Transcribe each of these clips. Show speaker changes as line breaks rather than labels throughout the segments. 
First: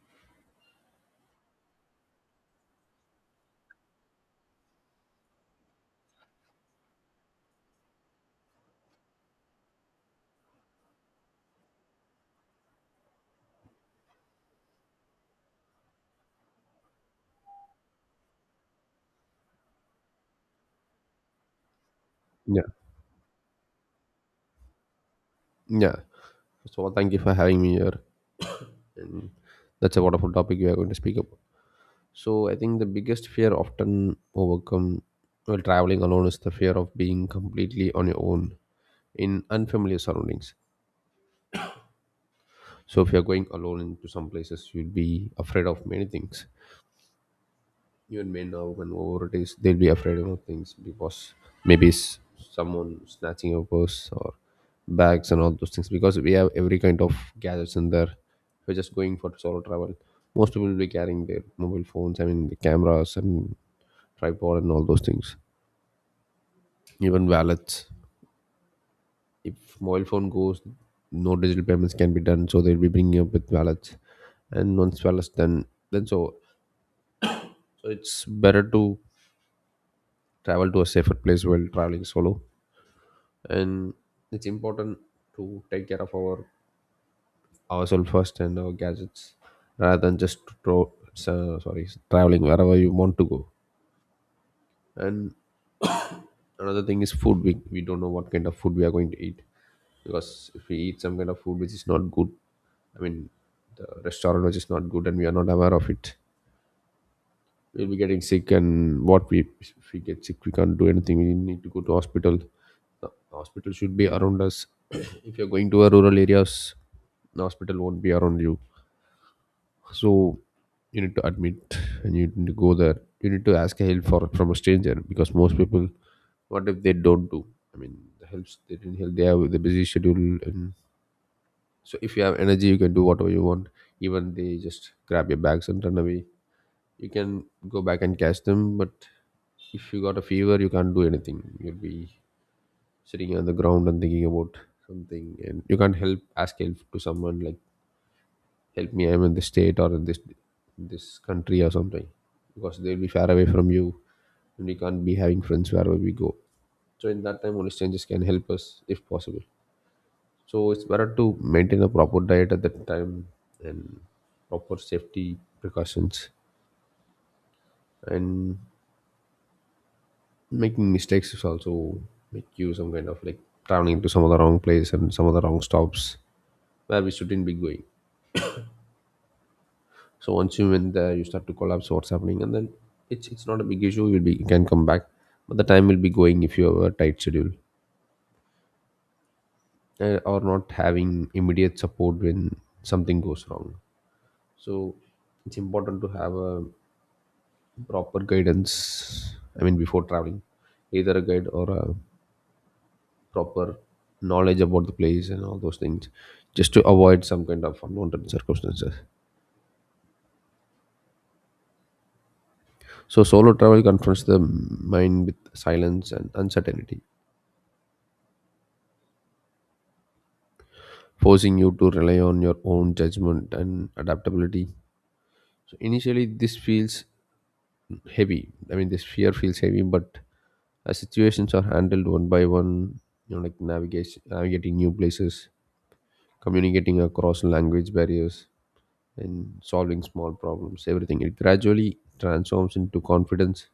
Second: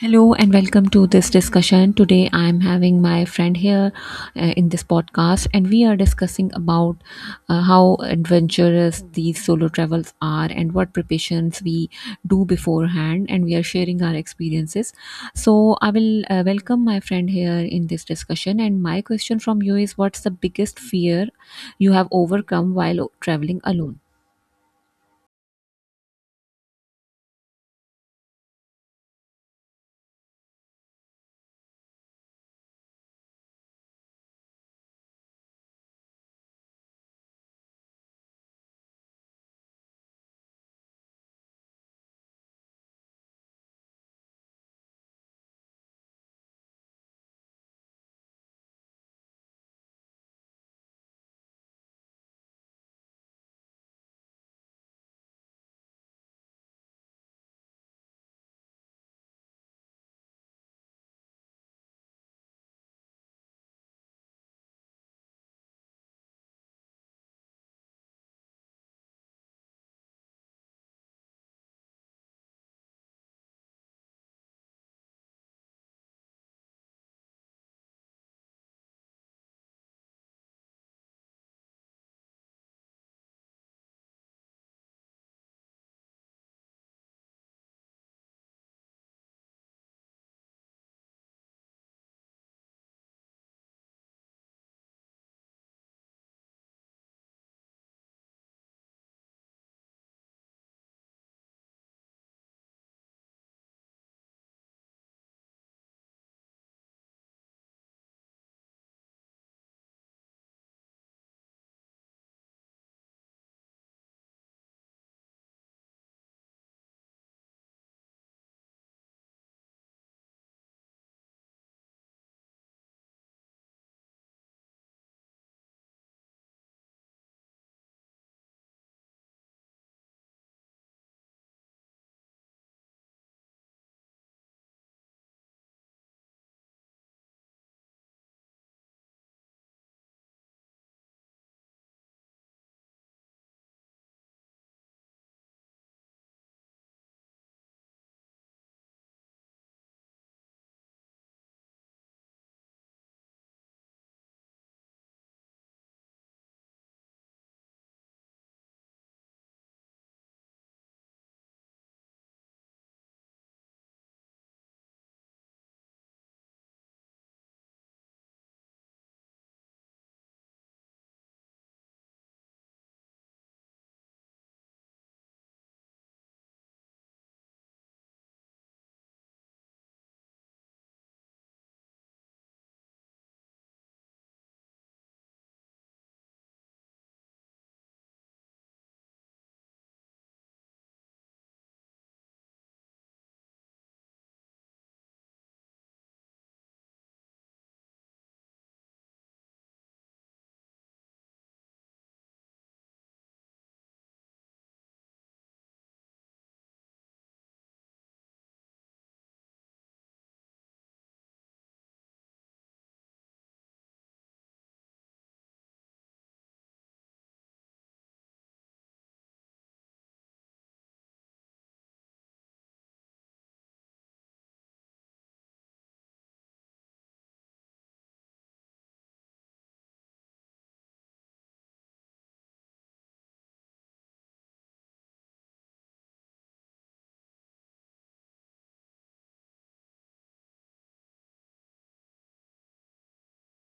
Hello and welcome to this discussion. Today I am having my friend here in this podcast, and we are discussing about how adventurous these solo travels are and what preparations we do beforehand, and we are sharing our experiences. So I will welcome my friend here in this discussion. And my question from you is, what's the biggest fear you have
Yeah,
overcome while traveling alone?
yeah. So well, thank you for having me here, and that's a wonderful topic we are going to speak about. So I think the biggest fear often overcome while traveling alone is the fear of being completely on your own in unfamiliar surroundings. So if you're going alone into some places, you'll be afraid of many things. Even men now when nowadays they'll be afraid of things because maybe s- someone snatching your purse or bags and all those things, because we have every kind of gadgets in there. If we're just going for solo travel, most people will be carrying their mobile phones, I mean the cameras and tripod and all those things, even wallets. If mobile phone goes, no digital payments can be done, so they'll be bringing up with wallets. And once wallets done, then so so it's better to travel to a safer place while traveling solo. And it's important to take care of ourselves first and our gadgets, rather than just throw, sorry, traveling wherever you want to go. And another thing is food. We don't know what kind of food we are going to eat, because if we eat some kind of food which is not good, I mean the restaurant which is not good and we are not aware of it, we'll be getting sick. And what we if we get sick we can't do anything, we need to go to hospital. The hospital should be around us. If you're going to a rural areas, the hospital won't be around you. So you need to admit and you need to go there, you need to ask help for from a stranger, because most people what if they don't do, I mean the helps they didn't help, they have the busy schedule. And so if you have energy you can do whatever you want. Even they just grab your bags and run away, you can go back and catch them. But if you got a fever you can't do anything, you'll be sitting on the ground and thinking about something, and you can't help ask help to someone like help me I'm in this state or in this country or something, because they'll be far away from you. And we can't be having friends wherever we go, so in that time only strangers can help us, if possible. So it's better to maintain a proper diet at that time, and proper safety precautions. And making mistakes is also make you some kind of like traveling to some of the wrong place and some of the wrong stops where we shouldn't be going. So once you win there, you start to collapse what's happening, and then it's not a big issue. You can come back, but the time will be going if you have a tight schedule or not having immediate support when something goes wrong. So it's important to have a proper guidance. I mean, before traveling, either a guide or a proper knowledge about the place and all those things, just to avoid some kind of unwanted circumstances. So solo travel confronts the mind with silence and uncertainty, forcing you to rely on your own judgment and adaptability. So initially, this feels heavy. I mean, this fear feels heavy, but as situations are handled one by one, you know, like navigation, navigating new places, communicating across language barriers, and solving small problems, everything it gradually transforms into confidence.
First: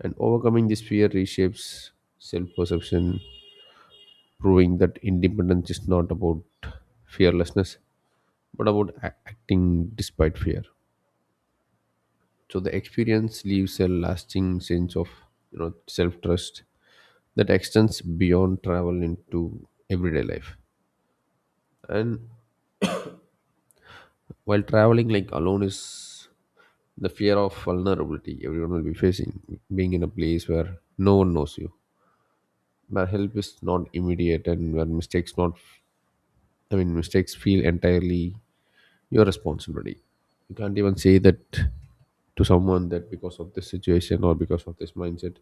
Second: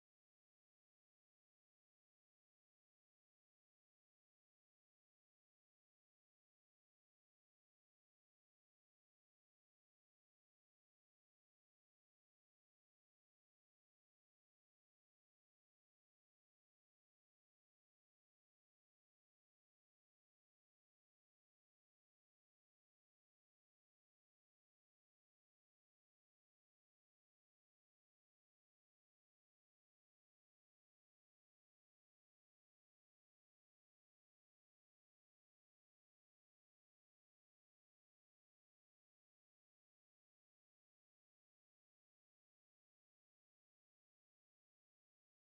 And overcoming this fear reshapes self-perception, proving that independence is not about fearlessness, but about acting despite fear. So the experience leaves a lasting sense of, you know, self trust that extends beyond travel into everyday life. And while traveling like alone is the fear of vulnerability everyone will be facing, being in a place where no one knows you, where help is not immediate, and where mistakes not, I mean mistakes feel entirely your responsibility. You can't even say that to someone that because of this situation or because of this mindset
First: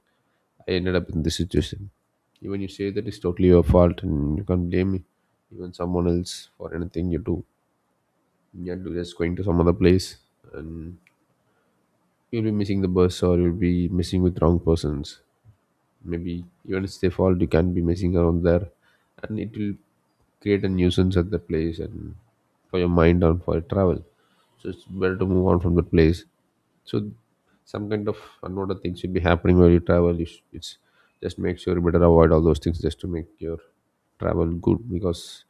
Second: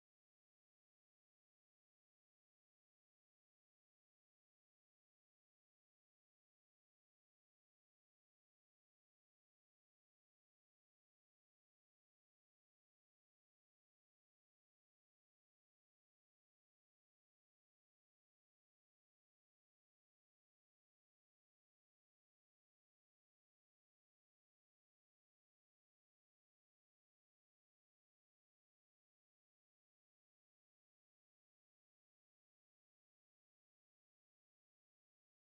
I ended up in this situation. Even you say that it's totally your fault and you can't blame me, even someone else for anything you do. You are just going to some other place, and you'll be missing the bus or you'll be missing with wrong persons. Maybe even it's their fault, you can't be messing around there, and it will create a nuisance at the place and for your mind and for your travel. So it's better to move on from the place. So some kind of unwanted things will be happening while you travel. It's just make sure you better avoid all those things just to make your travel good, because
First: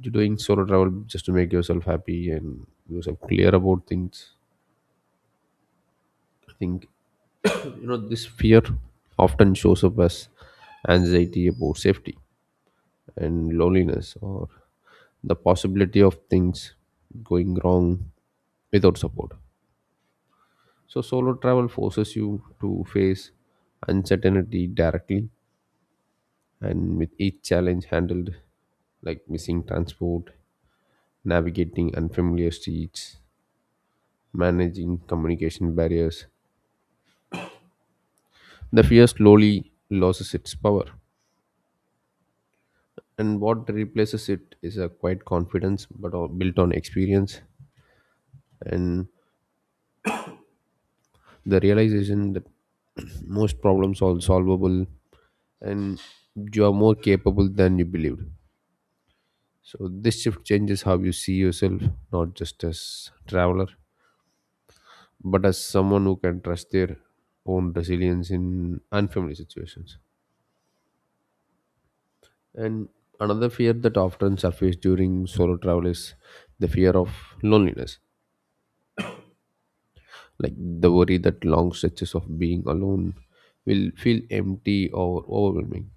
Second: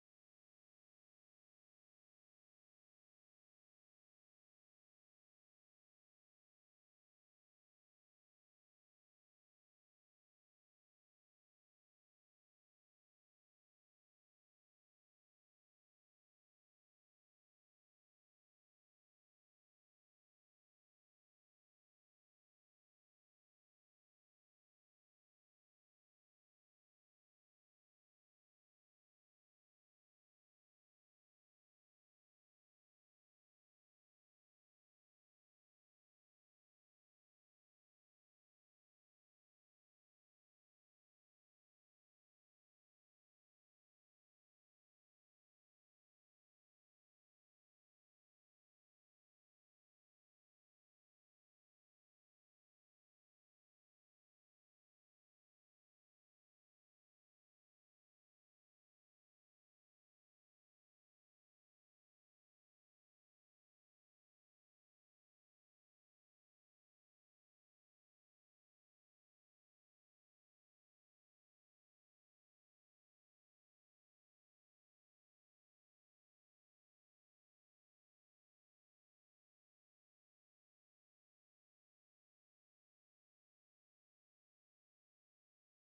you're doing solo travel just to make yourself happy and yourself clear about things, I think. So, you know, this fear often shows up as anxiety about safety and loneliness or the possibility of things going wrong without support. So solo travel forces you to face uncertainty directly, and with each challenge handled like missing transport, navigating unfamiliar streets, managing communication barriers, the fear slowly loses its power. And what replaces it is a quiet confidence but all built on experience, and the realization that most problems are solvable and you are more capable than you believed. So this shift changes how you see yourself, not just as traveler, but as someone who can trust their own resilience in unfamiliar situations. And another fear that often surfaces during solo travel is the fear of loneliness, like the worry that long stretches of being alone will feel empty or overwhelming.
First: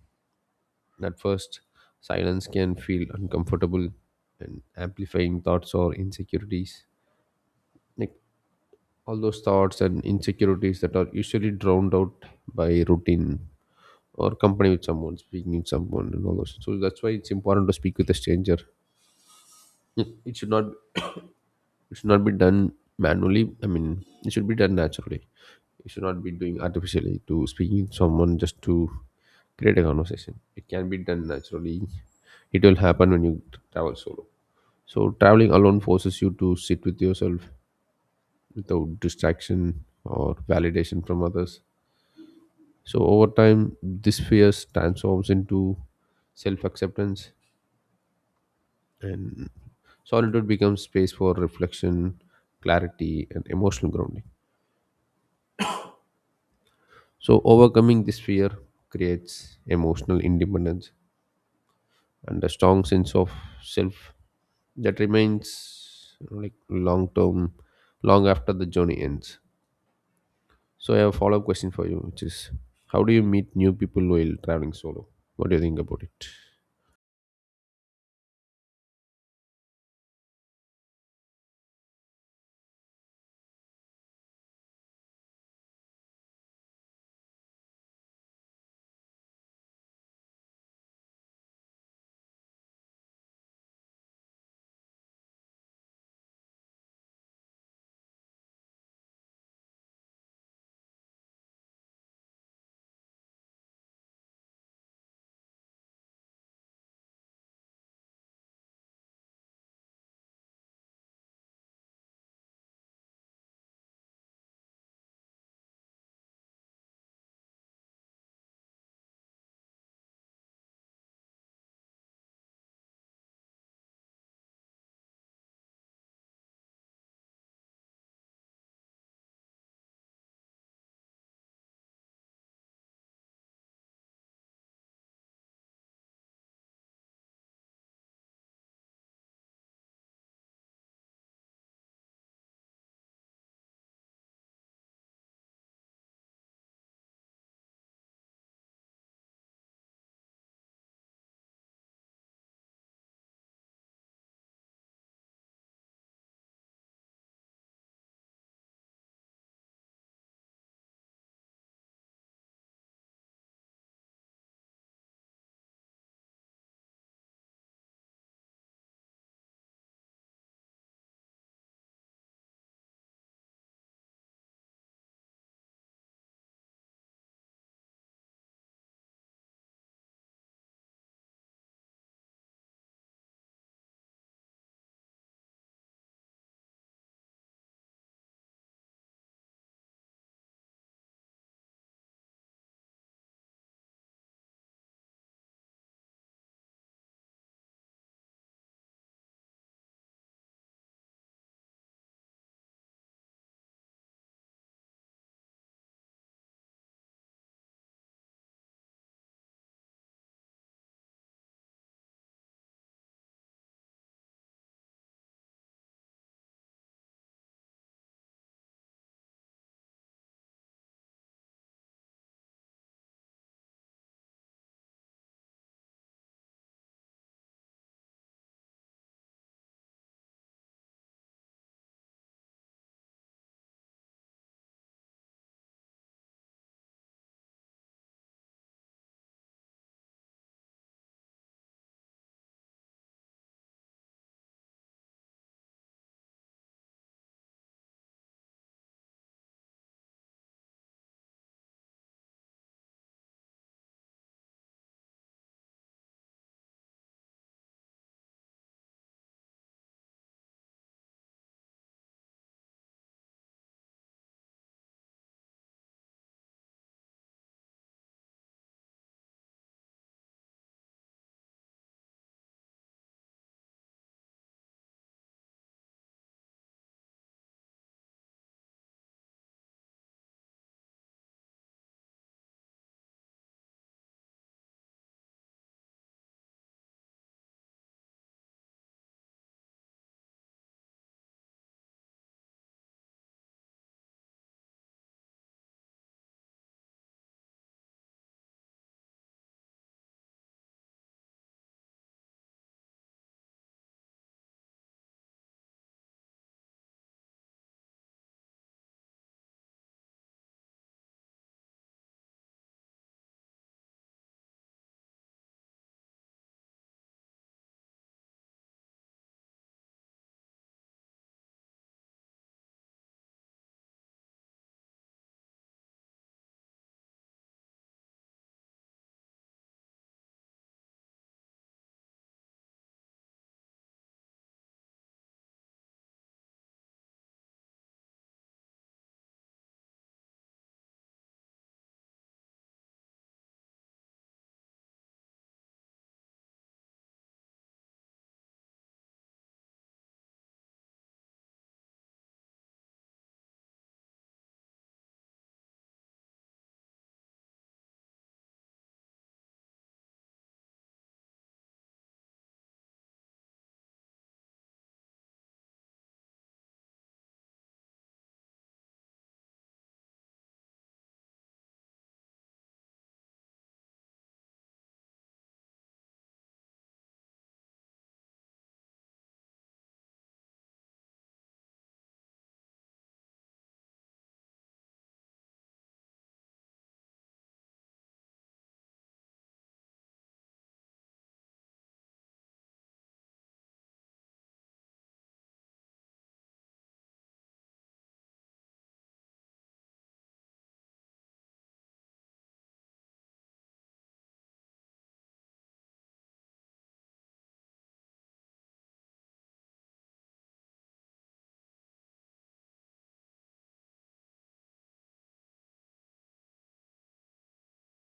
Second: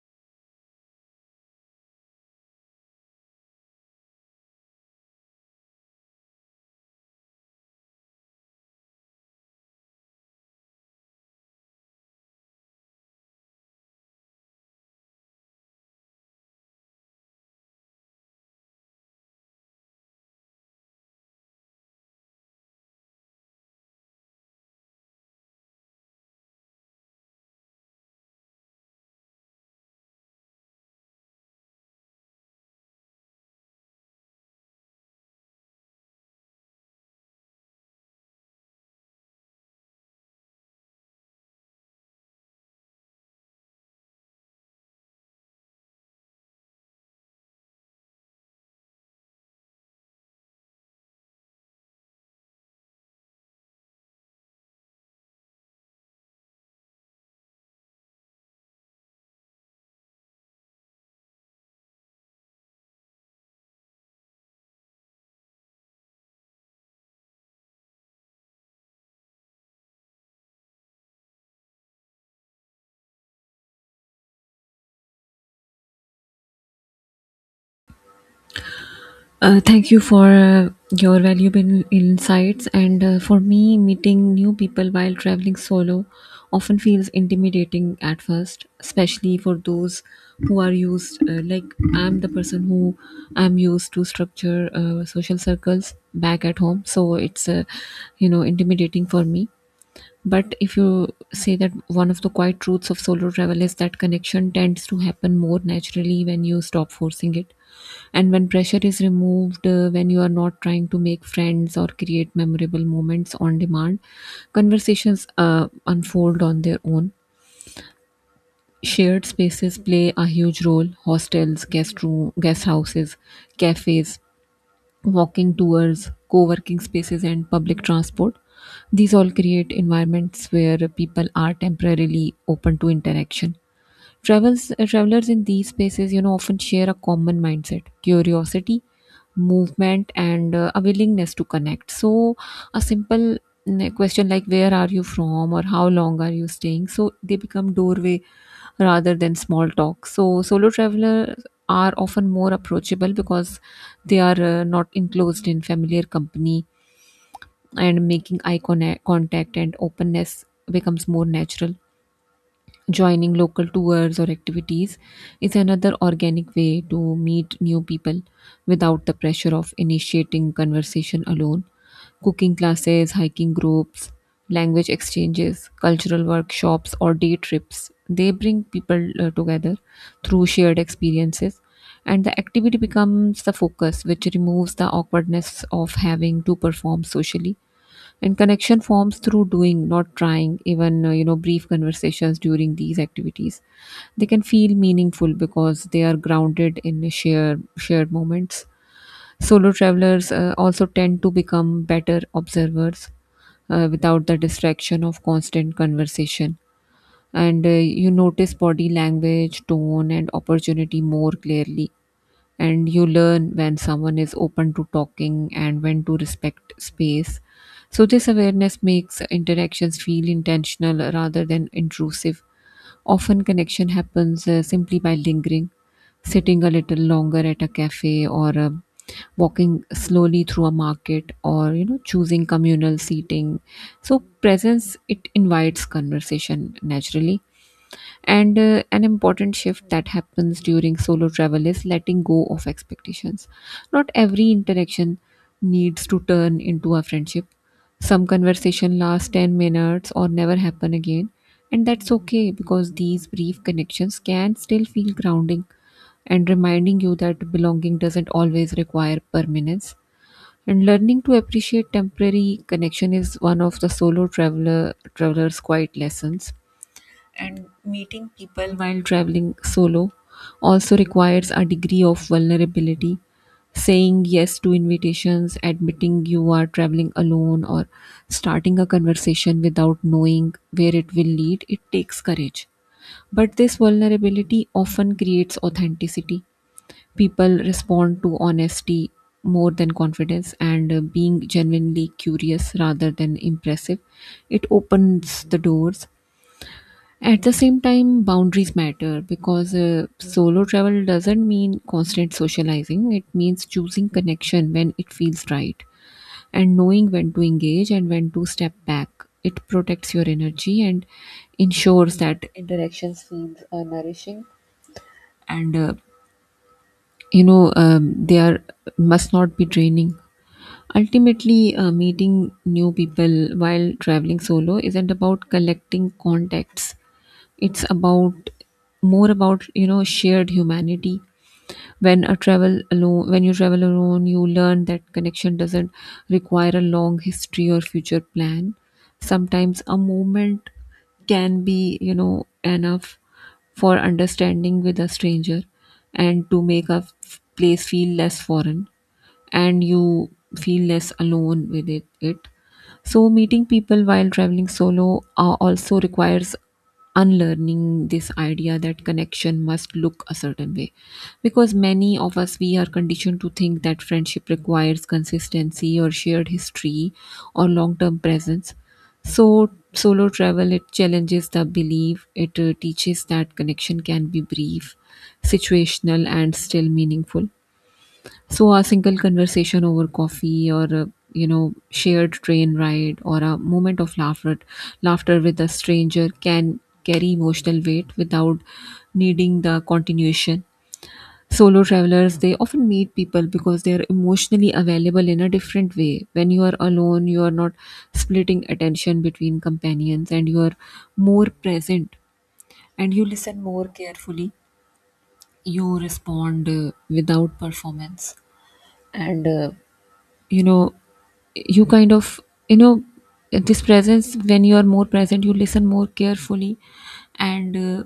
At first, silence can feel uncomfortable and amplifying thoughts or insecurities. Like all those thoughts and insecurities that are usually drowned out by routine or company with someone, speaking with someone, and all those. So that's why it's important to speak with a stranger. Hmm. It should not be done manually. I mean, it should be done naturally. You should not be doing artificially to speaking with someone just to create a conversation. It can be done naturally. It will happen when you travel solo. So traveling alone forces you to sit with yourself without distraction or validation from others. So over time, this fear transforms into self-acceptance. And solitude becomes space for reflection, clarity, and emotional grounding. So, overcoming this fear creates emotional independence and a strong sense of self that remains, you know, like long term, long after the journey ends. So, I have a follow up question for you, which is how do you meet new people while traveling solo? What do you think about it?
Thank you for your valuable insights. And for me, meeting new people while traveling solo often feels intimidating at first, especially for those who are used. I'm the person who I'm used to structure social circles back at home, so it's intimidating for me, but if you say that one of the quiet truths of solo travel is that connection tends to happen more naturally when you stop forcing it. And when pressure is removed, when you are not trying to make friends or create memorable moments on demand, conversations unfold on their own. Shared spaces play a huge role: hostels, guest, room, guest houses, cafes, walking tours, co working spaces, and public transport. These all create environments where people are temporarily open to interaction. Travelers in these spaces, you know, often share a common mindset, curiosity, movement, and a willingness to connect. So, a simple question like "Where are you from?" or "How long are you staying?" So they become doorway rather than small talk. So, solo travelers are often more approachable because they are not enclosed in familiar company, and making contact and openness becomes more natural. Joining local tours or activities is another organic way to meet new people without the pressure of initiating conversation alone: cooking classes, hiking groups, language exchanges, cultural workshops, or day trips. They bring people together through shared experiences, and the activity becomes the focus, which removes the awkwardness of having to perform socially. And connection forms through doing, not trying, even brief conversations during these activities. They can feel meaningful because they are grounded in shared moments. Solo travelers also tend to become better observers without the distraction of constant conversation. And you notice body language, tone, and opportunity more clearly. And you learn when someone is open to talking and when to respect space. So, this awareness makes interactions feel intentional rather than intrusive. Often, connection happens simply by lingering, sitting a little longer at a cafe, or walking slowly through a market, or you know, choosing communal seating. So, presence it invites conversation naturally, and an important shift that happens during solo travel is letting go of expectations. Not every interaction needs to turn into a friendship. Some conversation lasts 10 minutes or never happen again. And that's okay, because these brief connections can still feel grounding and reminding you that belonging doesn't always require permanence. And learning to appreciate temporary connection is one of the solo traveler's quiet lessons. And meeting people while traveling solo also requires a degree of vulnerability. Saying yes to invitations, admitting you are traveling alone, or starting a conversation without knowing where it will lead, it takes courage. But this vulnerability often creates authenticity. People respond to honesty more than confidence, and being genuinely curious rather than impressive, it opens the doors. At the same time, boundaries matter, because solo travel doesn't mean constant socializing. It means choosing connection when it feels right and knowing when to engage and when to step back. It protects your energy and ensures that interactions feel nourishing and they are must not be draining. Ultimately, meeting new people while traveling solo isn't about collecting contacts, it's about more about, you know, shared humanity. When you travel alone, you learn that connection doesn't require a long history or future plan. Sometimes a moment can be, you know, enough for understanding with a stranger and to make a place feel less foreign and you feel less alone with it. So, meeting people while traveling solo also requires unlearning this idea that connection must look a certain way, because many of us we are conditioned to think that friendship requires consistency or shared history or long-term presence. So solo travel it challenges the belief. It teaches that connection can be brief, situational, and still meaningful. So a single conversation over coffee, or a, you know, shared train ride, or a moment of laughter with a stranger can carry emotional weight without needing the continuation. Solo travelers they often meet people because they are emotionally available in a different way. When you are alone, you are not splitting attention between companions and you are more present and you listen more carefully. You respond without performance and you know you kind of you know this presence, when you are more present you listen more carefully, and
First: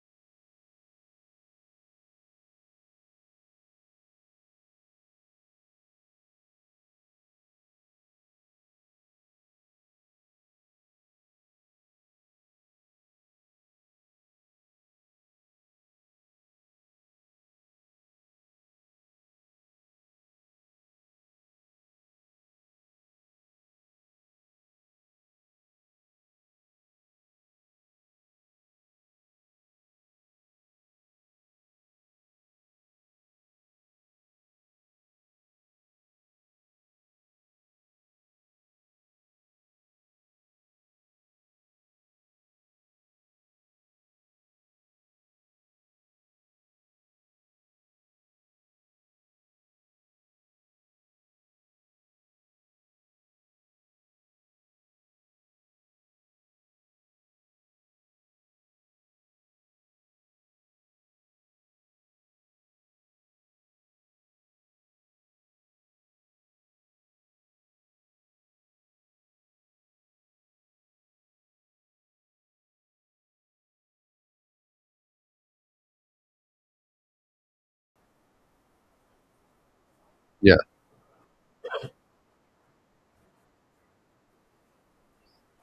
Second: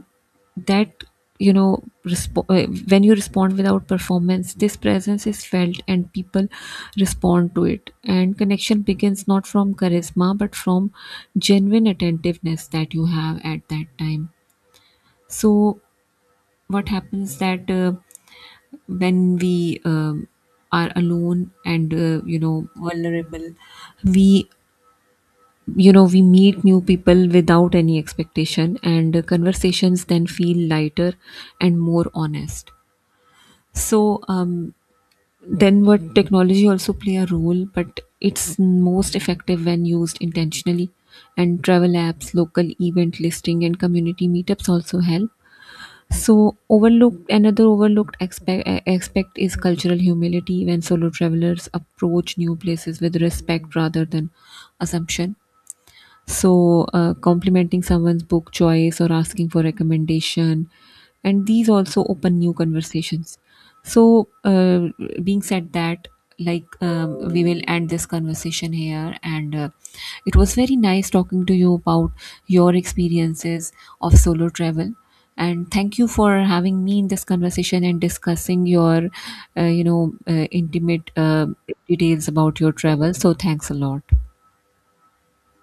that you know resp- when you respond without performance this presence is felt and people respond to it, and connection begins not from charisma but from genuine attentiveness that you have at that time. So what happens that when we are alone and you know vulnerable, we you know we meet new people without any expectation, and conversations then feel lighter and more honest. So then what technology also play a role, but it's most effective when used intentionally, and travel apps, local event listing, and community meetups also help. So, overlooked another overlooked aspect is cultural humility, when solo travelers approach new places with respect rather than assumption. So, complimenting someone's book choice or asking for recommendation, and these also open new conversations. So, being said that, we will end this conversation here, and it was very nice talking to you about your experiences of solo travel. And thank you for having me in this conversation and discussing your,
Yeah.
intimate details about your travel. So, thanks a lot.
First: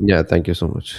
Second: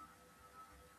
Yeah. Thank you so much.